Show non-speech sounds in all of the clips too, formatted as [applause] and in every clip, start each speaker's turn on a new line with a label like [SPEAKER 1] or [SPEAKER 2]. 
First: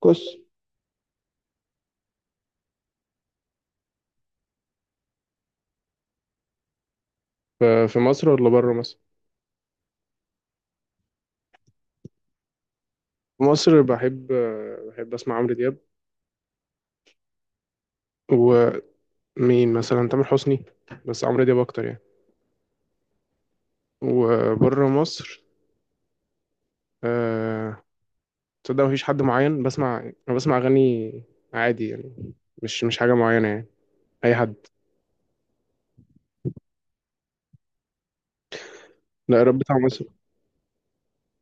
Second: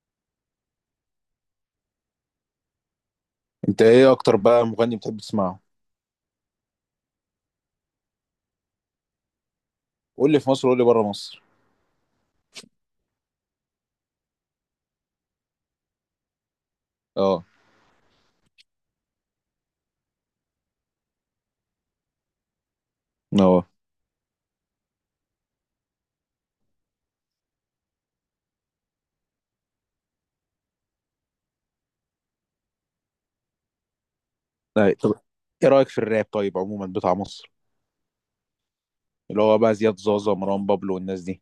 [SPEAKER 1] كوس
[SPEAKER 2] انت ايه اكتر بقى مغني بتحب تسمعه؟
[SPEAKER 1] ف- في مصر ولا بره مصر؟
[SPEAKER 2] قول لي في مصر، قول لي بره مصر.
[SPEAKER 1] في مصر بحب اسمع عمرو دياب.
[SPEAKER 2] اه.
[SPEAKER 1] ومين مثلا؟ تامر حسني، بس عمرو دياب اكتر يعني.
[SPEAKER 2] اه.
[SPEAKER 1] وبره مصر، آه، تصدق مفيش حد معين بسمع. انا بسمع اغاني عادي يعني، مش حاجه معينه يعني. اي حد.
[SPEAKER 2] طيب طب ايه رايك في الراب طيب عموما بتاع مصر؟ اللي
[SPEAKER 1] لا
[SPEAKER 2] هو
[SPEAKER 1] الراب
[SPEAKER 2] بقى
[SPEAKER 1] بتاع
[SPEAKER 2] زياد
[SPEAKER 1] مصر.
[SPEAKER 2] زازا، مروان بابلو والناس دي.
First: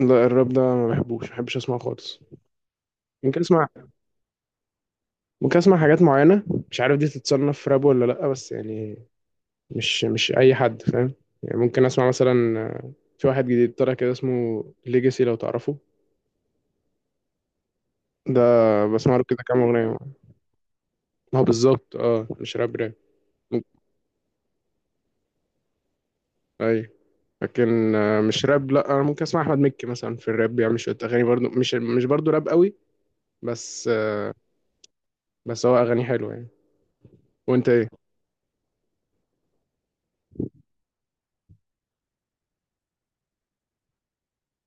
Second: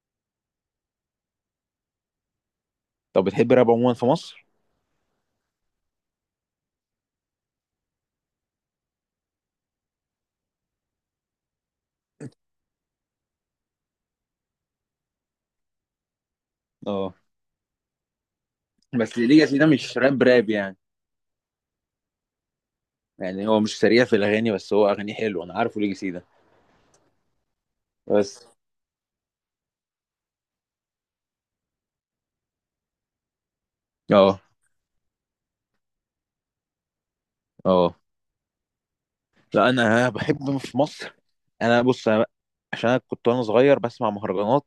[SPEAKER 1] لا الراب ده ما بحبش اسمعه خالص.
[SPEAKER 2] طب
[SPEAKER 1] ممكن
[SPEAKER 2] بتحب
[SPEAKER 1] اسمع
[SPEAKER 2] الراب عموما في مصر؟
[SPEAKER 1] ممكن اسمع حاجات معينه. مش عارف دي تتصنف راب ولا لا بس يعني. مش اي حد فاهم. يعني ممكن اسمع مثلا، في واحد جديد طلع كده اسمه ليجاسي لو تعرفه.
[SPEAKER 2] اه.
[SPEAKER 1] ده بسمع
[SPEAKER 2] بس
[SPEAKER 1] له كده
[SPEAKER 2] ليجاسي
[SPEAKER 1] كام
[SPEAKER 2] ده مش
[SPEAKER 1] اغنيه.
[SPEAKER 2] راب راب يعني.
[SPEAKER 1] ما هو بالظبط، اه، مش راب راب.
[SPEAKER 2] يعني هو
[SPEAKER 1] ممكن.
[SPEAKER 2] مش سريع في الاغاني، بس هو اغاني حلوه. انا عارفه ليجاسي ده.
[SPEAKER 1] اي. لكن مش
[SPEAKER 2] بس.
[SPEAKER 1] راب، لا انا ممكن اسمع احمد مكي مثلا، في الراب بيعمل شويه اغاني برضو، مش برضو راب قوي. بس آه،
[SPEAKER 2] اه.
[SPEAKER 1] بس هو اغاني حلوه يعني. وانت ايه؟
[SPEAKER 2] اه. لا انا بحب في مصر. انا بص، أنا عشان كنت وانا صغير بسمع مهرجانات.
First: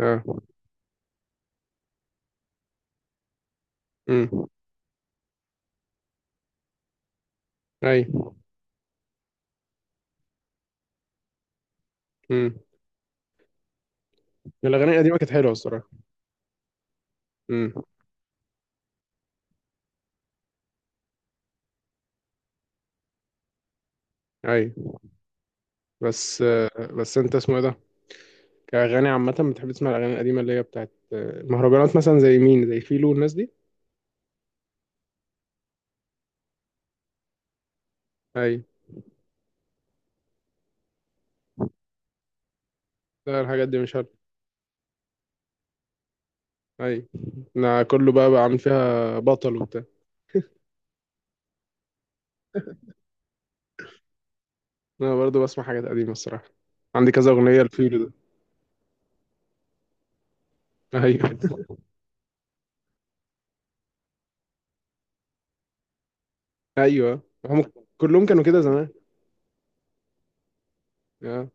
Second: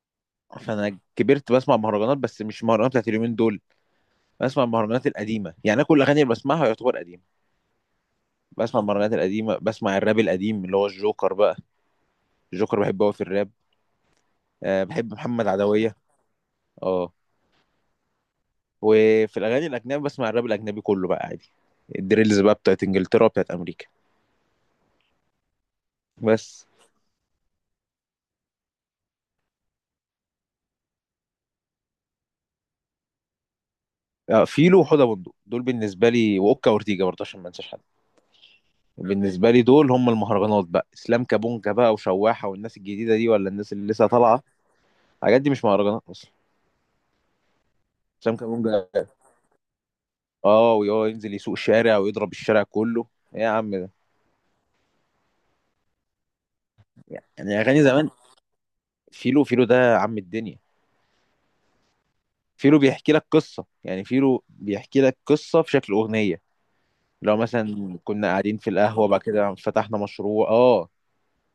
[SPEAKER 1] اه.
[SPEAKER 2] فانا كبرت بسمع مهرجانات، بس مش مهرجانات بتاعت اليومين دول.
[SPEAKER 1] امم.
[SPEAKER 2] بسمع المهرجانات القديمة. يعني انا كل الاغاني اللي بسمعها يعتبر قديمة.
[SPEAKER 1] اي.
[SPEAKER 2] بسمع المهرجانات القديمة، بسمع الراب القديم اللي هو الجوكر بقى.
[SPEAKER 1] امم.
[SPEAKER 2] الجوكر بحبه قوي في الراب. أه
[SPEAKER 1] الاغاني
[SPEAKER 2] بحب
[SPEAKER 1] القديمه كانت
[SPEAKER 2] محمد
[SPEAKER 1] حلوه الصراحه.
[SPEAKER 2] عدوية. اه.
[SPEAKER 1] امم.
[SPEAKER 2] وفي الاغاني الاجنبي بسمع الراب الاجنبي كله بقى عادي. الدريلز بقى، بتاعت انجلترا بتاعت امريكا.
[SPEAKER 1] اي. بس
[SPEAKER 2] بس
[SPEAKER 1] آه، بس انت اسمه ايه ده؟ كأغاني عامة بتحب تسمع الأغاني القديمة اللي هي بتاعت المهرجانات، مثلا زي مين؟ زي فيلو والناس دي.
[SPEAKER 2] فيلو وحوده بندق دول بالنسبة لي، واوكا اورتيجا برضه عشان ما انساش حد.
[SPEAKER 1] أي.
[SPEAKER 2] بالنسبة لي دول هم المهرجانات بقى. اسلام كابونجا بقى وشواحة والناس الجديدة دي،
[SPEAKER 1] لا
[SPEAKER 2] ولا
[SPEAKER 1] الحاجات
[SPEAKER 2] الناس
[SPEAKER 1] دي
[SPEAKER 2] اللي
[SPEAKER 1] مش عارف.
[SPEAKER 2] لسه طالعة. الحاجات دي مش مهرجانات اصلا.
[SPEAKER 1] أي. أنا كله بقى
[SPEAKER 2] اسلام
[SPEAKER 1] بقى عامل
[SPEAKER 2] كابونجا.
[SPEAKER 1] فيها بطل وبتاع.
[SPEAKER 2] اه ويقعد ينزل يسوق الشارع ويضرب الشارع كله. ايه يا عم ده.
[SPEAKER 1] أنا برضو بسمع حاجات قديمة الصراحة. عندي كذا
[SPEAKER 2] يعني
[SPEAKER 1] أغنية
[SPEAKER 2] اغاني
[SPEAKER 1] لفيلو
[SPEAKER 2] زمان.
[SPEAKER 1] ده.
[SPEAKER 2] فيلو ده عم الدنيا.
[SPEAKER 1] أيوه [laughs]
[SPEAKER 2] فيلو بيحكي لك قصه. يعني فيلو بيحكي لك قصه في شكل اغنيه.
[SPEAKER 1] أيوه
[SPEAKER 2] لو
[SPEAKER 1] هم.
[SPEAKER 2] مثلا
[SPEAKER 1] كلهم
[SPEAKER 2] كنا
[SPEAKER 1] كانوا
[SPEAKER 2] قاعدين
[SPEAKER 1] كده
[SPEAKER 2] في
[SPEAKER 1] زمان.
[SPEAKER 2] القهوه، بعد كده فتحنا مشروع اه،
[SPEAKER 1] آه.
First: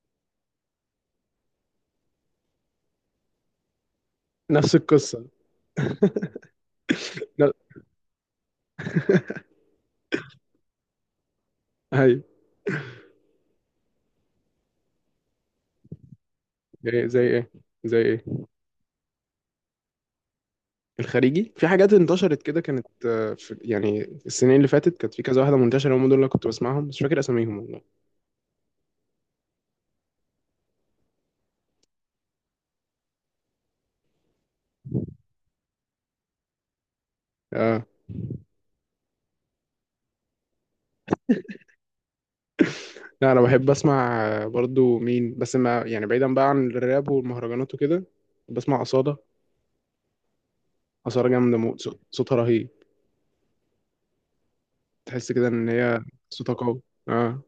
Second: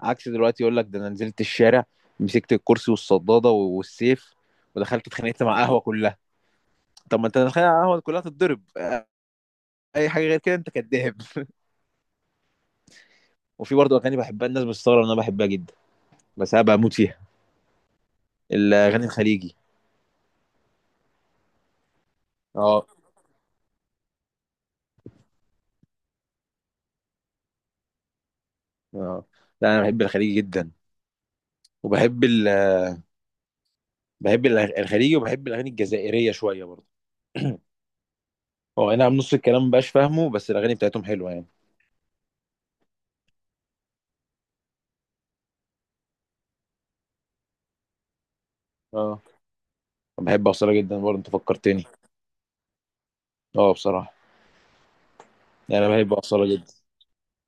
[SPEAKER 2] عكس دلوقتي يقول لك ده: انا نزلت الشارع، مسكت الكرسي والصداده والسيف،
[SPEAKER 1] نفس
[SPEAKER 2] ودخلت
[SPEAKER 1] القصة.
[SPEAKER 2] اتخانقت مع قهوه كلها. طب ما انت
[SPEAKER 1] لا.
[SPEAKER 2] دخلت على القهوه كلها تتضرب اي حاجه غير كده انت كداب. [laughs]
[SPEAKER 1] أيوه.
[SPEAKER 2] وفي برضه اغاني بحبها الناس بتستغرب ان انا بحبها جدا، بس انا بموت
[SPEAKER 1] إيه،
[SPEAKER 2] فيها.
[SPEAKER 1] زي إيه؟ زي إيه؟
[SPEAKER 2] الاغاني الخليجي.
[SPEAKER 1] الخارجي في حاجات انتشرت كده،
[SPEAKER 2] اه.
[SPEAKER 1] كانت في يعني السنين اللي فاتت كانت في كذا واحدة منتشرة، هم دول اللي كنت بسمعهم بس مش فاكر أساميهم والله.
[SPEAKER 2] اه. لا انا بحب الخليجي جدا. وبحب ال... بحب الخليجي، وبحب الاغاني الجزائريه شويه برضه.
[SPEAKER 1] آه.
[SPEAKER 2] هو اي نعم نص الكلام مبقاش فاهمه، بس الاغاني بتاعتهم حلوه يعني.
[SPEAKER 1] لا انا بحب اسمع، برضو مين بس ما يعني، بعيدا بقى عن الراب والمهرجانات وكده، بسمع أصالة.
[SPEAKER 2] اه بحب اصاله جدا برضه،
[SPEAKER 1] أصالة
[SPEAKER 2] انت
[SPEAKER 1] جامدة موت،
[SPEAKER 2] فكرتني.
[SPEAKER 1] صوتها رهيب.
[SPEAKER 2] اه بصراحه.
[SPEAKER 1] تحس كده ان
[SPEAKER 2] يعني انا
[SPEAKER 1] هي
[SPEAKER 2] بحب اصاله
[SPEAKER 1] صوتها
[SPEAKER 2] جدا.
[SPEAKER 1] قوي. اه.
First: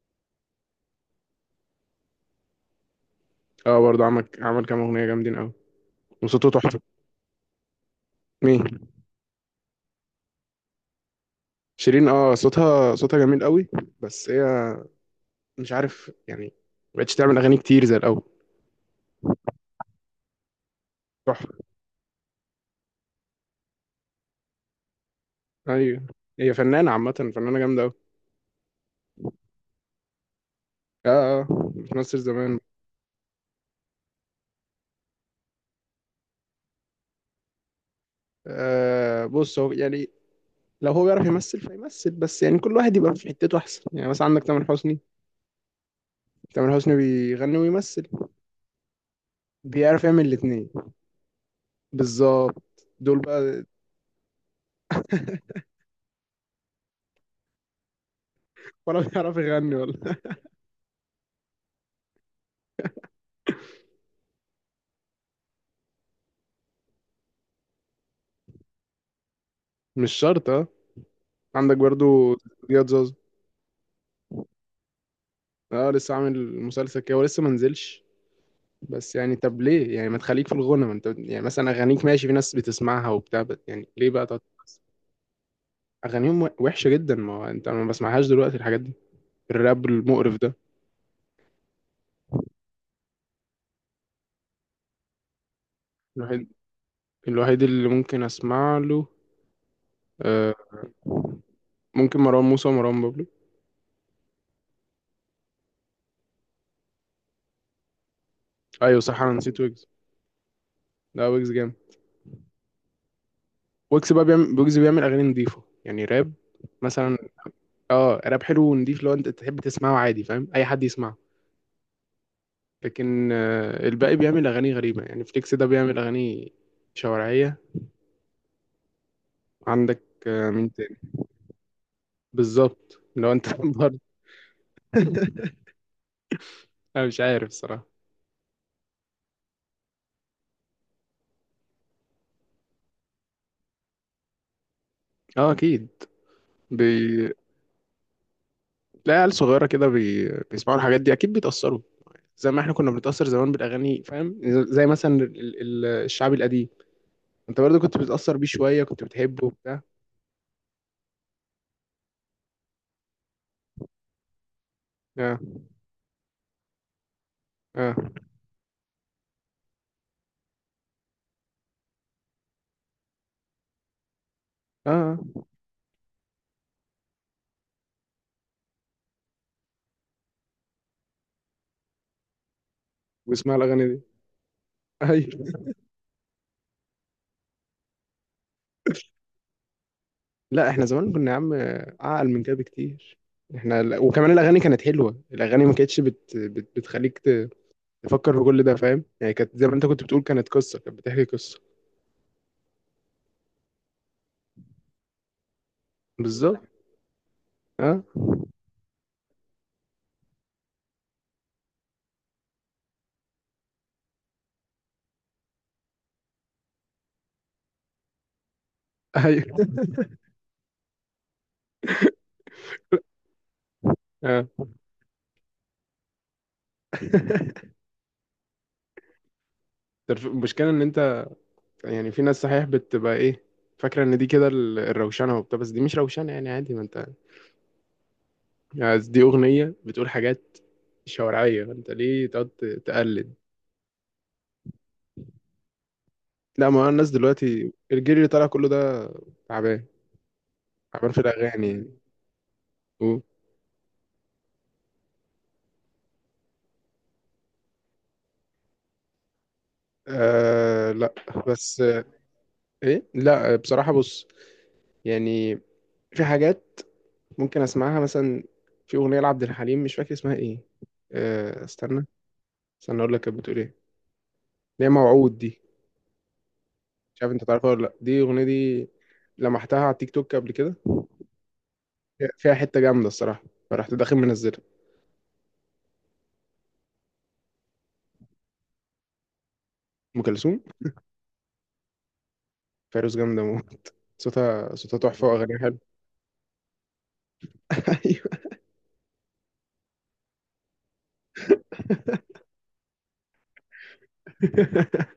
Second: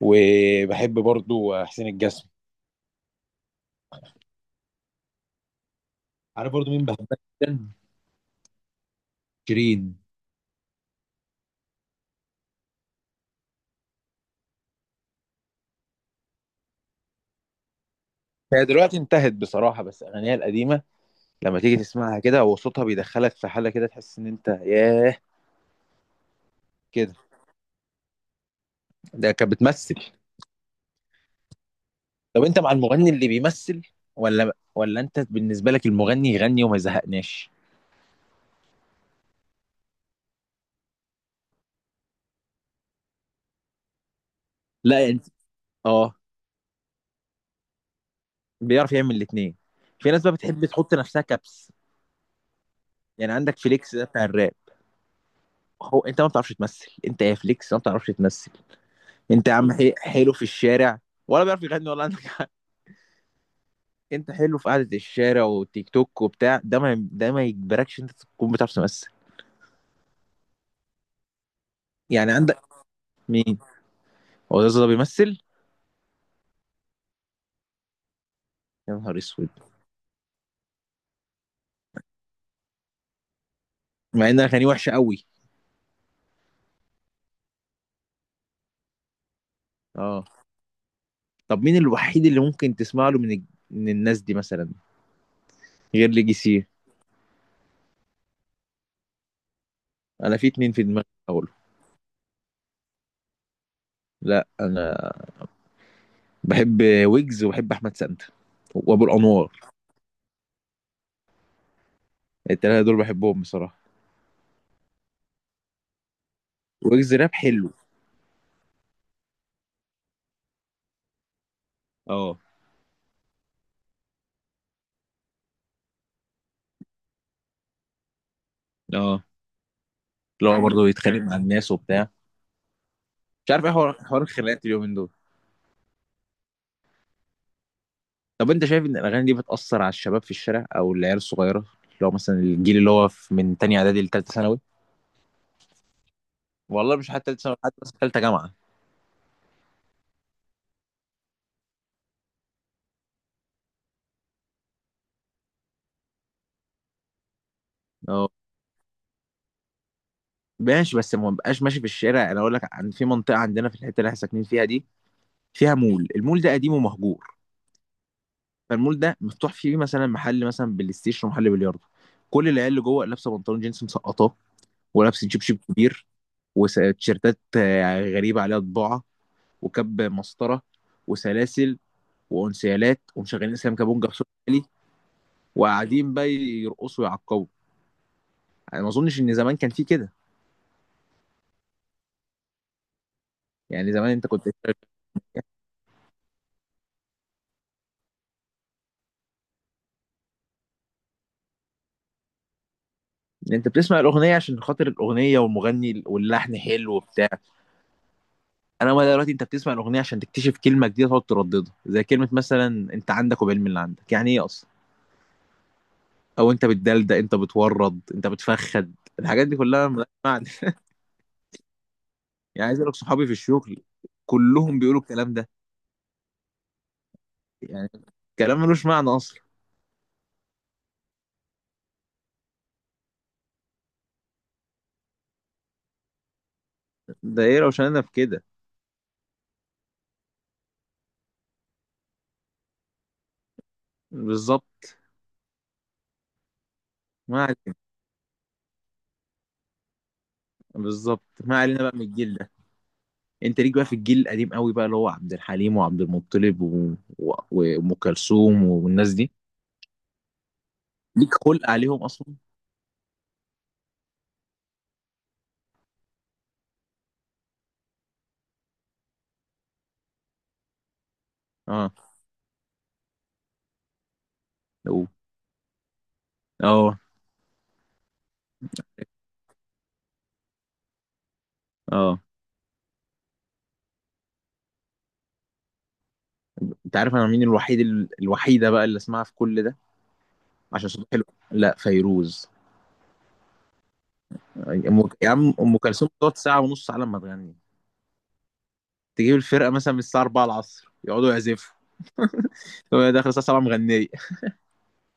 [SPEAKER 2] وبحب برضه حسين الجسمي.
[SPEAKER 1] اه برضو عمل كام اغنية جامدين قوي، وصوته
[SPEAKER 2] عارف برضه
[SPEAKER 1] تحفة.
[SPEAKER 2] مين بحبها جدا؟
[SPEAKER 1] مين؟
[SPEAKER 2] شيرين.
[SPEAKER 1] شيرين. اه صوتها جميل قوي. بس هي مش عارف يعني، ما بقتش تعمل اغاني كتير زي الاول.
[SPEAKER 2] هي دلوقتي انتهت بصراحه، بس اغانيها القديمه
[SPEAKER 1] تحفة.
[SPEAKER 2] لما تيجي تسمعها كده، هو صوتها بيدخلك في حاله كده، تحس ان انت ياه
[SPEAKER 1] ايوه هي فنانة عامة،
[SPEAKER 2] كده.
[SPEAKER 1] فنانة جامدة قوي.
[SPEAKER 2] ده كانت بتمثل.
[SPEAKER 1] اه. اه بتمثل
[SPEAKER 2] طب انت
[SPEAKER 1] زمان.
[SPEAKER 2] مع المغني اللي بيمثل ولا انت بالنسبه لك المغني يغني وما يزهقناش؟
[SPEAKER 1] آه بص، هو يعني لو هو بيعرف يمثل فيمثل، بس يعني كل واحد يبقى في حتته احسن. يعني مثلا عندك تامر حسني،
[SPEAKER 2] لا انت، اه،
[SPEAKER 1] تامر حسني بيغني ويمثل.
[SPEAKER 2] بيعرف يعمل الاثنين.
[SPEAKER 1] بيعرف
[SPEAKER 2] في
[SPEAKER 1] يعمل
[SPEAKER 2] ناس بقى بتحب
[SPEAKER 1] الاتنين.
[SPEAKER 2] تحط نفسها كبس،
[SPEAKER 1] بالظبط دول
[SPEAKER 2] يعني عندك
[SPEAKER 1] بقى.
[SPEAKER 2] فليكس ده بتاع الراب. هو انت ما بتعرفش تمثل. انت يا فليكس ما بتعرفش تمثل.
[SPEAKER 1] ولا بيعرف
[SPEAKER 2] انت يا عم
[SPEAKER 1] يغني ولا.
[SPEAKER 2] حلو في الشارع، ولا بيعرف يغني ولا. عندك حق. انت حلو في قعده الشارع والتيك توك وبتاع، ده ما ده ما يجبركش انت تكون بتعرف تمثل.
[SPEAKER 1] [laughs] مش شرط اه. عندك
[SPEAKER 2] يعني
[SPEAKER 1] برضو
[SPEAKER 2] عندك
[SPEAKER 1] زياد زوزو.
[SPEAKER 2] مين؟ هو ده بيمثل؟
[SPEAKER 1] اه لسه عامل مسلسل كده ولسه ما نزلش.
[SPEAKER 2] يا
[SPEAKER 1] بس
[SPEAKER 2] نهار
[SPEAKER 1] يعني
[SPEAKER 2] اسود،
[SPEAKER 1] طب ليه يعني ما تخليك في الغنى؟ ما انت يعني مثلا اغانيك ماشي، في ناس بتسمعها وبتاع، بس يعني ليه بقى
[SPEAKER 2] مع ان اغانيه وحشه قوي.
[SPEAKER 1] اغانيهم وحشه جدا، ما هو انت ما بسمعهاش دلوقتي الحاجات دي، الراب
[SPEAKER 2] اه.
[SPEAKER 1] المقرف ده.
[SPEAKER 2] طب مين الوحيد اللي ممكن تسمع له من من الناس دي مثلا غير
[SPEAKER 1] الوحيد،
[SPEAKER 2] ليجيسي؟
[SPEAKER 1] الوحيد اللي ممكن اسمع له،
[SPEAKER 2] انا في
[SPEAKER 1] آه،
[SPEAKER 2] اتنين في دماغي اقوله.
[SPEAKER 1] ممكن مروان موسى ومروان بابلو.
[SPEAKER 2] لا انا بحب ويجز، وبحب احمد سانتا
[SPEAKER 1] ايوه
[SPEAKER 2] وابو
[SPEAKER 1] صح انا نسيت
[SPEAKER 2] الانوار.
[SPEAKER 1] ويجز. لا ويجز جامد.
[SPEAKER 2] التلاته دول بحبهم بصراحه.
[SPEAKER 1] ويجز بيعمل اغاني نضيفه يعني راب،
[SPEAKER 2] ويجز
[SPEAKER 1] مثلا.
[SPEAKER 2] راب حلو.
[SPEAKER 1] اه راب حلو ونضيف، لو انت تحب تسمعه عادي فاهم، اي حد يسمعه.
[SPEAKER 2] اه.
[SPEAKER 1] لكن الباقي بيعمل اغاني غريبه، يعني فليكس ده بيعمل اغاني شوارعيه.
[SPEAKER 2] اه.
[SPEAKER 1] عندك
[SPEAKER 2] اللي هو
[SPEAKER 1] مين
[SPEAKER 2] برضه
[SPEAKER 1] تاني؟
[SPEAKER 2] يتخانق مع الناس وبتاع.
[SPEAKER 1] بالظبط لو انت
[SPEAKER 2] مش عارف ايه،
[SPEAKER 1] [laughs]
[SPEAKER 2] حوار
[SPEAKER 1] برضه
[SPEAKER 2] حوار الخناقات اليومين دول.
[SPEAKER 1] انا مش عارف الصراحه.
[SPEAKER 2] طب انت شايف ان الاغاني دي بتاثر على الشباب في الشارع او العيال الصغيره، اللي هو مثلا الجيل اللي هو من تانية اعدادي لتالتة ثانوي؟
[SPEAKER 1] اه اكيد.
[SPEAKER 2] والله مش حتى
[SPEAKER 1] بي...
[SPEAKER 2] تالتة ثانوي، حتى مثلا تالتة جامعه.
[SPEAKER 1] تلاقي عيال صغيره كده بيسمعوا الحاجات دي، اكيد بيتاثروا زي ما احنا كنا بنتاثر زمان بالاغاني فاهم. زي مثلا الشعب القديم. انت برضه كنت
[SPEAKER 2] اه
[SPEAKER 1] بتأثر بيه شوية، كنت بتحبه وبتاع.
[SPEAKER 2] ماشي بس ما بقاش ماشي في الشارع. انا اقول لك عن في منطقه عندنا في الحته اللي احنا ساكنين فيها دي،
[SPEAKER 1] اه
[SPEAKER 2] فيها مول، المول ده قديم ومهجور.
[SPEAKER 1] اه
[SPEAKER 2] فالمول ده مفتوح فيه مثلا محل، مثلا بلاي ستيشن ومحل بلياردو. كل العيال اللي جوه لابسه بنطلون جينز مسقطاه،
[SPEAKER 1] اه.
[SPEAKER 2] ولابسه جيب
[SPEAKER 1] آه.
[SPEAKER 2] شيب كبير، وتيشيرتات غريبه عليها طباعه، وكاب مسطره، وسلاسل، وانسيالات، ومشغلين
[SPEAKER 1] واسمع
[SPEAKER 2] اسلام
[SPEAKER 1] الأغاني دي.
[SPEAKER 2] كابونجا بصوت عالي.
[SPEAKER 1] [laughs] ايوه.
[SPEAKER 2] وقاعدين بقى يرقصوا ويعقبوا. انا ما اظنش ان زمان كان في كده.
[SPEAKER 1] لا احنا زمان كنا يا عم اعقل من كده بكتير.
[SPEAKER 2] يعني
[SPEAKER 1] احنا
[SPEAKER 2] زمان انت
[SPEAKER 1] وكمان
[SPEAKER 2] كنت،
[SPEAKER 1] الأغاني كانت حلوة، الأغاني ما كانتش بتخليك تفكر في كل ده فاهم؟ يعني كانت زي ما انت كنت بتقول، كانت قصة، كانت بتحكي قصة.
[SPEAKER 2] انت بتسمع الاغنيه عشان خاطر الاغنيه والمغني واللحن
[SPEAKER 1] بالظبط.
[SPEAKER 2] حلو وبتاع.
[SPEAKER 1] اه.
[SPEAKER 2] انا ما دلوقتي انت بتسمع الاغنيه عشان تكتشف كلمه جديده تقعد ترددها، زي كلمه مثلا، انت عندك، وبالعلم، اللي عندك يعني ايه اصلا؟ او انت بتدلدق، انت بتورد، انت بتفخد.
[SPEAKER 1] ايوه.
[SPEAKER 2] الحاجات دي كلها ملهاش معنى. [laughs] يعني عايز اقول لك صحابي في الشغل
[SPEAKER 1] اه.
[SPEAKER 2] كلهم بيقولوا الكلام ده.
[SPEAKER 1] [laughs]
[SPEAKER 2] يعني كلام ملوش معنى اصلا.
[SPEAKER 1] المشكلة ان انت يعني، في ناس صحيح بتبقى ايه؟ فاكرة ان دي كده الروشنة وبتاع، بس دي مش روشنة يعني عادي ما انت،
[SPEAKER 2] ده ايه روشاننا في كده.
[SPEAKER 1] يعني دي أغنية بتقول حاجات شوارعية، انت ليه تقعد تقلد؟
[SPEAKER 2] بالظبط.
[SPEAKER 1] لا ما هو الناس
[SPEAKER 2] ما
[SPEAKER 1] دلوقتي
[SPEAKER 2] علينا.
[SPEAKER 1] الجيل اللي طالع كله ده تعبان، تعبان في
[SPEAKER 2] بالظبط ما
[SPEAKER 1] الأغاني
[SPEAKER 2] علينا
[SPEAKER 1] يعني،
[SPEAKER 2] بقى من الجيل ده.
[SPEAKER 1] و...
[SPEAKER 2] انت ليك بقى في الجيل القديم قوي بقى، اللي هو عبد الحليم وعبد المطلب وام كلثوم والناس دي.
[SPEAKER 1] آه لا.
[SPEAKER 2] ليك خلق
[SPEAKER 1] بس
[SPEAKER 2] عليهم
[SPEAKER 1] آه،
[SPEAKER 2] اصلا.
[SPEAKER 1] ايه لا بصراحة، بص يعني في حاجات ممكن اسمعها مثلا، في أغنية لعبد الحليم مش فاكر اسمها ايه،
[SPEAKER 2] اه.
[SPEAKER 1] استنى، استنى اقول لك كانت بتقول ايه، اللي هي
[SPEAKER 2] لو.
[SPEAKER 1] موعود دي.
[SPEAKER 2] اه.
[SPEAKER 1] مش عارف انت تعرفها ولا لا دي الأغنية دي؟ لمحتها على التيك توك قبل كده.
[SPEAKER 2] اه.
[SPEAKER 1] فيها حتة جامدة الصراحة. فرحت داخل منزلها.
[SPEAKER 2] انت عارف انا مين الوحيد الوحيده بقى اللي اسمعها في كل ده؟
[SPEAKER 1] أم كلثوم؟
[SPEAKER 2] عشان صوتها حلو. لا، فيروز.
[SPEAKER 1] فيروز جامدة موت، صوتها تحفة
[SPEAKER 2] يا
[SPEAKER 1] والله،
[SPEAKER 2] عم،
[SPEAKER 1] وأغانيها
[SPEAKER 2] ام
[SPEAKER 1] حلوة.
[SPEAKER 2] كلثوم بتقعد ساعه ونص على ما تغني.
[SPEAKER 1] [laughs] أيوة.
[SPEAKER 2] تجيب الفرقه مثلا من الساعه 4 العصر يقعدوا يعزفوا، هو داخل الساعه 7 مغنيه.
[SPEAKER 1] [laughs]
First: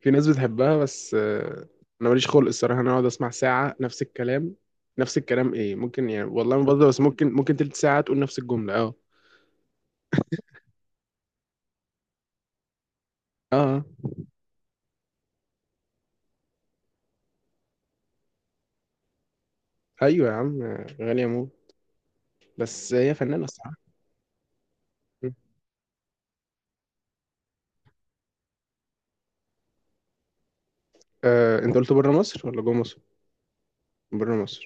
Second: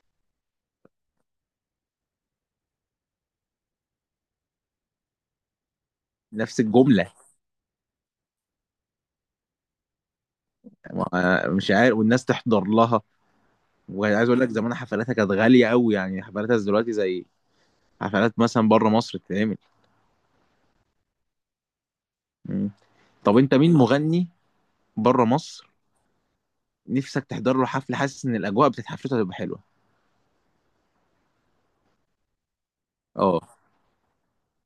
[SPEAKER 1] في ناس بتحبها بس، أنا ماليش خلق الصراحة، أنا أقعد أسمع ساعة نفس الكلام، نفس الكلام إيه؟ ممكن يعني والله
[SPEAKER 2] نفس
[SPEAKER 1] ما بهزر، بس
[SPEAKER 2] الجمله.
[SPEAKER 1] ممكن تلت ساعة تقول نفس الجملة، أه.
[SPEAKER 2] مش عارف، والناس تحضر لها.
[SPEAKER 1] أه.
[SPEAKER 2] وعايز اقول لك زمان حفلاتها كانت غاليه قوي. يعني حفلاتها دلوقتي زي حفلات مثلا بره مصر بتتعمل.
[SPEAKER 1] أيوة يا عم، غالية موت.
[SPEAKER 2] مم.
[SPEAKER 1] بس هي
[SPEAKER 2] طب
[SPEAKER 1] فنانة
[SPEAKER 2] انت مين
[SPEAKER 1] الصراحة.
[SPEAKER 2] مغني بره مصر نفسك تحضر له حفله، حاسس ان الاجواء بتاعت حفلته هتبقى حلوه؟
[SPEAKER 1] أنت قلت بره مصر ولا جوه مصر؟
[SPEAKER 2] اه
[SPEAKER 1] بره مصر.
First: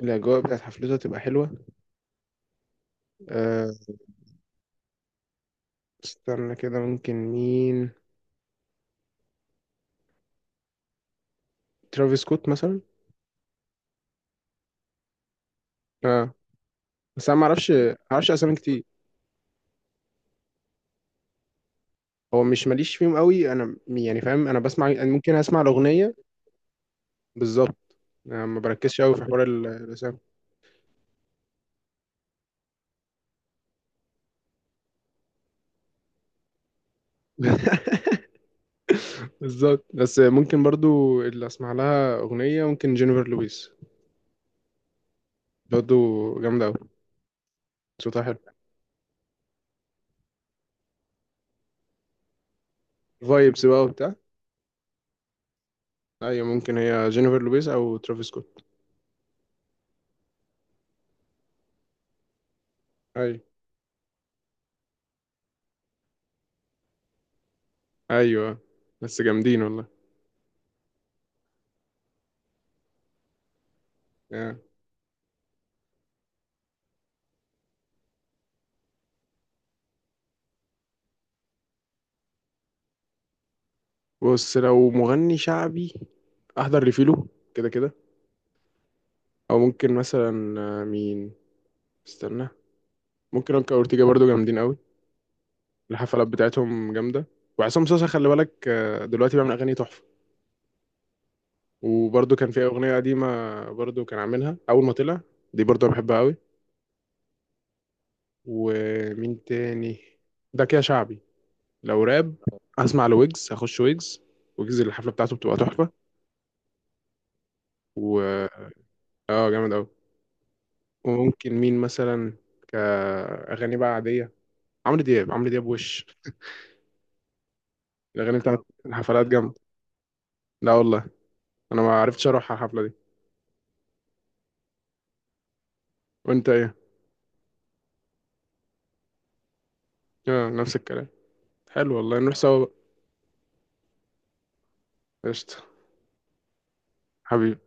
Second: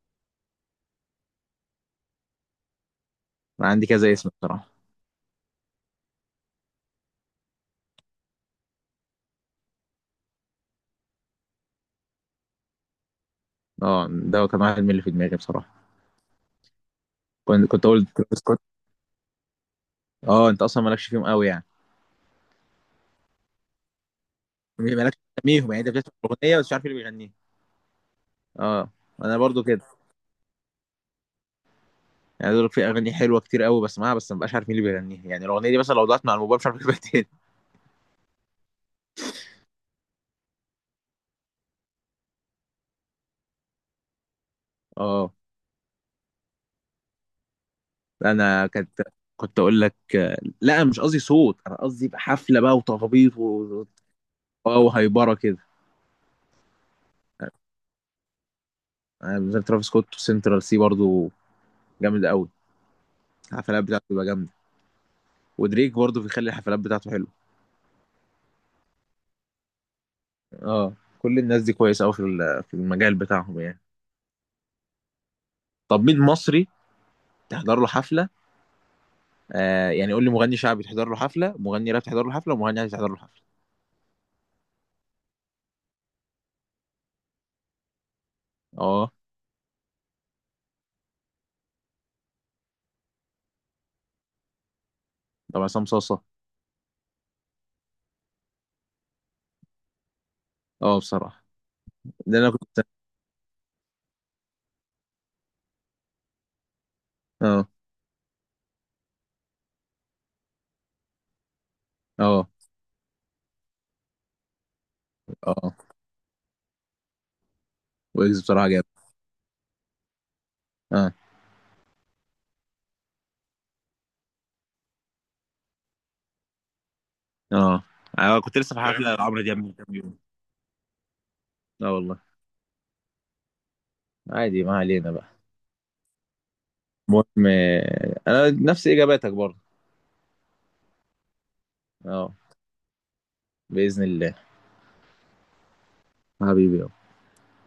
[SPEAKER 1] الأجواء بتاعت حفلته هتبقى حلوة.
[SPEAKER 2] انا
[SPEAKER 1] آه،
[SPEAKER 2] عندي كذا اسم بصراحه.
[SPEAKER 1] استنى كده، ممكن مين؟ ترافيس سكوت مثلا.
[SPEAKER 2] اه ده كان واحد من اللي في دماغي بصراحه.
[SPEAKER 1] أه بس أنا
[SPEAKER 2] كنت
[SPEAKER 1] معرفش،
[SPEAKER 2] كنت اقول
[SPEAKER 1] معرفش
[SPEAKER 2] ترافيس
[SPEAKER 1] أسامي
[SPEAKER 2] سكوت.
[SPEAKER 1] كتير.
[SPEAKER 2] اه انت اصلا مالكش فيهم قوي يعني.
[SPEAKER 1] هو مش ماليش فيهم قوي، انا يعني فاهم، انا بسمع، أنا
[SPEAKER 2] مالكش
[SPEAKER 1] ممكن اسمع
[SPEAKER 2] فيهم يعني، انت بتسمع
[SPEAKER 1] الاغنيه.
[SPEAKER 2] الاغنيه بس مش عارف مين اللي بيغنيها.
[SPEAKER 1] بالظبط. أنا ما
[SPEAKER 2] اه
[SPEAKER 1] بركزش قوي في
[SPEAKER 2] انا
[SPEAKER 1] حوار
[SPEAKER 2] برضو كده.
[SPEAKER 1] الرسام.
[SPEAKER 2] يعني دول في اغاني حلوه كتير قوي بسمعها، بس ما بقاش عارف مين اللي بيغنيها. يعني الاغنيه دي مثلا لو ضاعت مع الموبايل مش عارف اجيبها تاني.
[SPEAKER 1] [laughs] بالظبط، بس ممكن برضو اللي اسمع لها اغنيه، ممكن جينيفر لويس
[SPEAKER 2] اه.
[SPEAKER 1] برضو جامده قوي، صوتها حلو.
[SPEAKER 2] انا كنت اقول لك، لا مش قصدي صوت، انا قصدي يبقى حفله بقى، وتخبيط
[SPEAKER 1] فايبس بقى
[SPEAKER 2] و...
[SPEAKER 1] وبتاع.
[SPEAKER 2] اه وهيبره كده.
[SPEAKER 1] ايوه ممكن هي جينيفر لويس او ترافيس سكوت.
[SPEAKER 2] انا بالنسبه لي ترافيس سكوت وسنترال سي برضو جامد قوي.
[SPEAKER 1] ايوه.
[SPEAKER 2] الحفلات بتاعته بتبقى جامده. ودريك برضو بيخلي الحفلات بتاعته حلوه.
[SPEAKER 1] ايوه بس جامدين والله.
[SPEAKER 2] اه. كل الناس دي كويسه قوي في في المجال بتاعهم يعني.
[SPEAKER 1] آه.
[SPEAKER 2] طب مين مصري تحضر له حفله؟ آه يعني قول لي مغني شعبي تحضر له حفله، مغني راب تحضر له حفله، ومغني عادي تحضر له حفله.
[SPEAKER 1] بص لو مغني شعبي، احضر لفيلو كده كده.
[SPEAKER 2] اه.
[SPEAKER 1] او ممكن مثلا، مين؟ استنى. ممكن اوكا اورتيجا برضو جامدين قوي،
[SPEAKER 2] طب عصام صاصه.
[SPEAKER 1] الحفلات بتاعتهم جامدة. وعصام صاصا، خلي بالك، دلوقتي بيعمل أغاني تحفة.
[SPEAKER 2] اه بصراحه.
[SPEAKER 1] وبرضه
[SPEAKER 2] ده
[SPEAKER 1] كان
[SPEAKER 2] انا
[SPEAKER 1] في
[SPEAKER 2] كنت.
[SPEAKER 1] أغنية قديمة، برضه كان عاملها أول ما طلع، دي برضه أنا بحبها أوي.
[SPEAKER 2] اه.
[SPEAKER 1] ومين تاني؟ ده كده شعبي. لو راب،
[SPEAKER 2] اه.
[SPEAKER 1] هسمع لويجز، هخش ويجز. ويجز الحفلة بتاعته بتبقى
[SPEAKER 2] اه
[SPEAKER 1] تحفة.
[SPEAKER 2] ويجز
[SPEAKER 1] و
[SPEAKER 2] بصراحه جامد.
[SPEAKER 1] اه جامد أوي.
[SPEAKER 2] اه.
[SPEAKER 1] وممكن مين مثلا كأغاني بقى عادية؟ عمرو دياب، عمرو دياب، وش
[SPEAKER 2] اه
[SPEAKER 1] الأغاني
[SPEAKER 2] انا كنت
[SPEAKER 1] بتاعت
[SPEAKER 2] لسه في فاهم حفله فاهم؟
[SPEAKER 1] الحفلات
[SPEAKER 2] لعمرو
[SPEAKER 1] جامدة.
[SPEAKER 2] دياب من كام يوم.
[SPEAKER 1] لا والله أنا ما
[SPEAKER 2] اه والله.
[SPEAKER 1] عرفتش أروح على الحفلة دي.
[SPEAKER 2] عادي ما علينا بقى.
[SPEAKER 1] وأنت إيه؟
[SPEAKER 2] المهم انا نفس اجاباتك برضه.
[SPEAKER 1] اه نفس الكلام. حلو والله نروح
[SPEAKER 2] اه
[SPEAKER 1] سوا بقى.
[SPEAKER 2] باذن الله.
[SPEAKER 1] قشطة.
[SPEAKER 2] حبيبي.
[SPEAKER 1] حبيبي.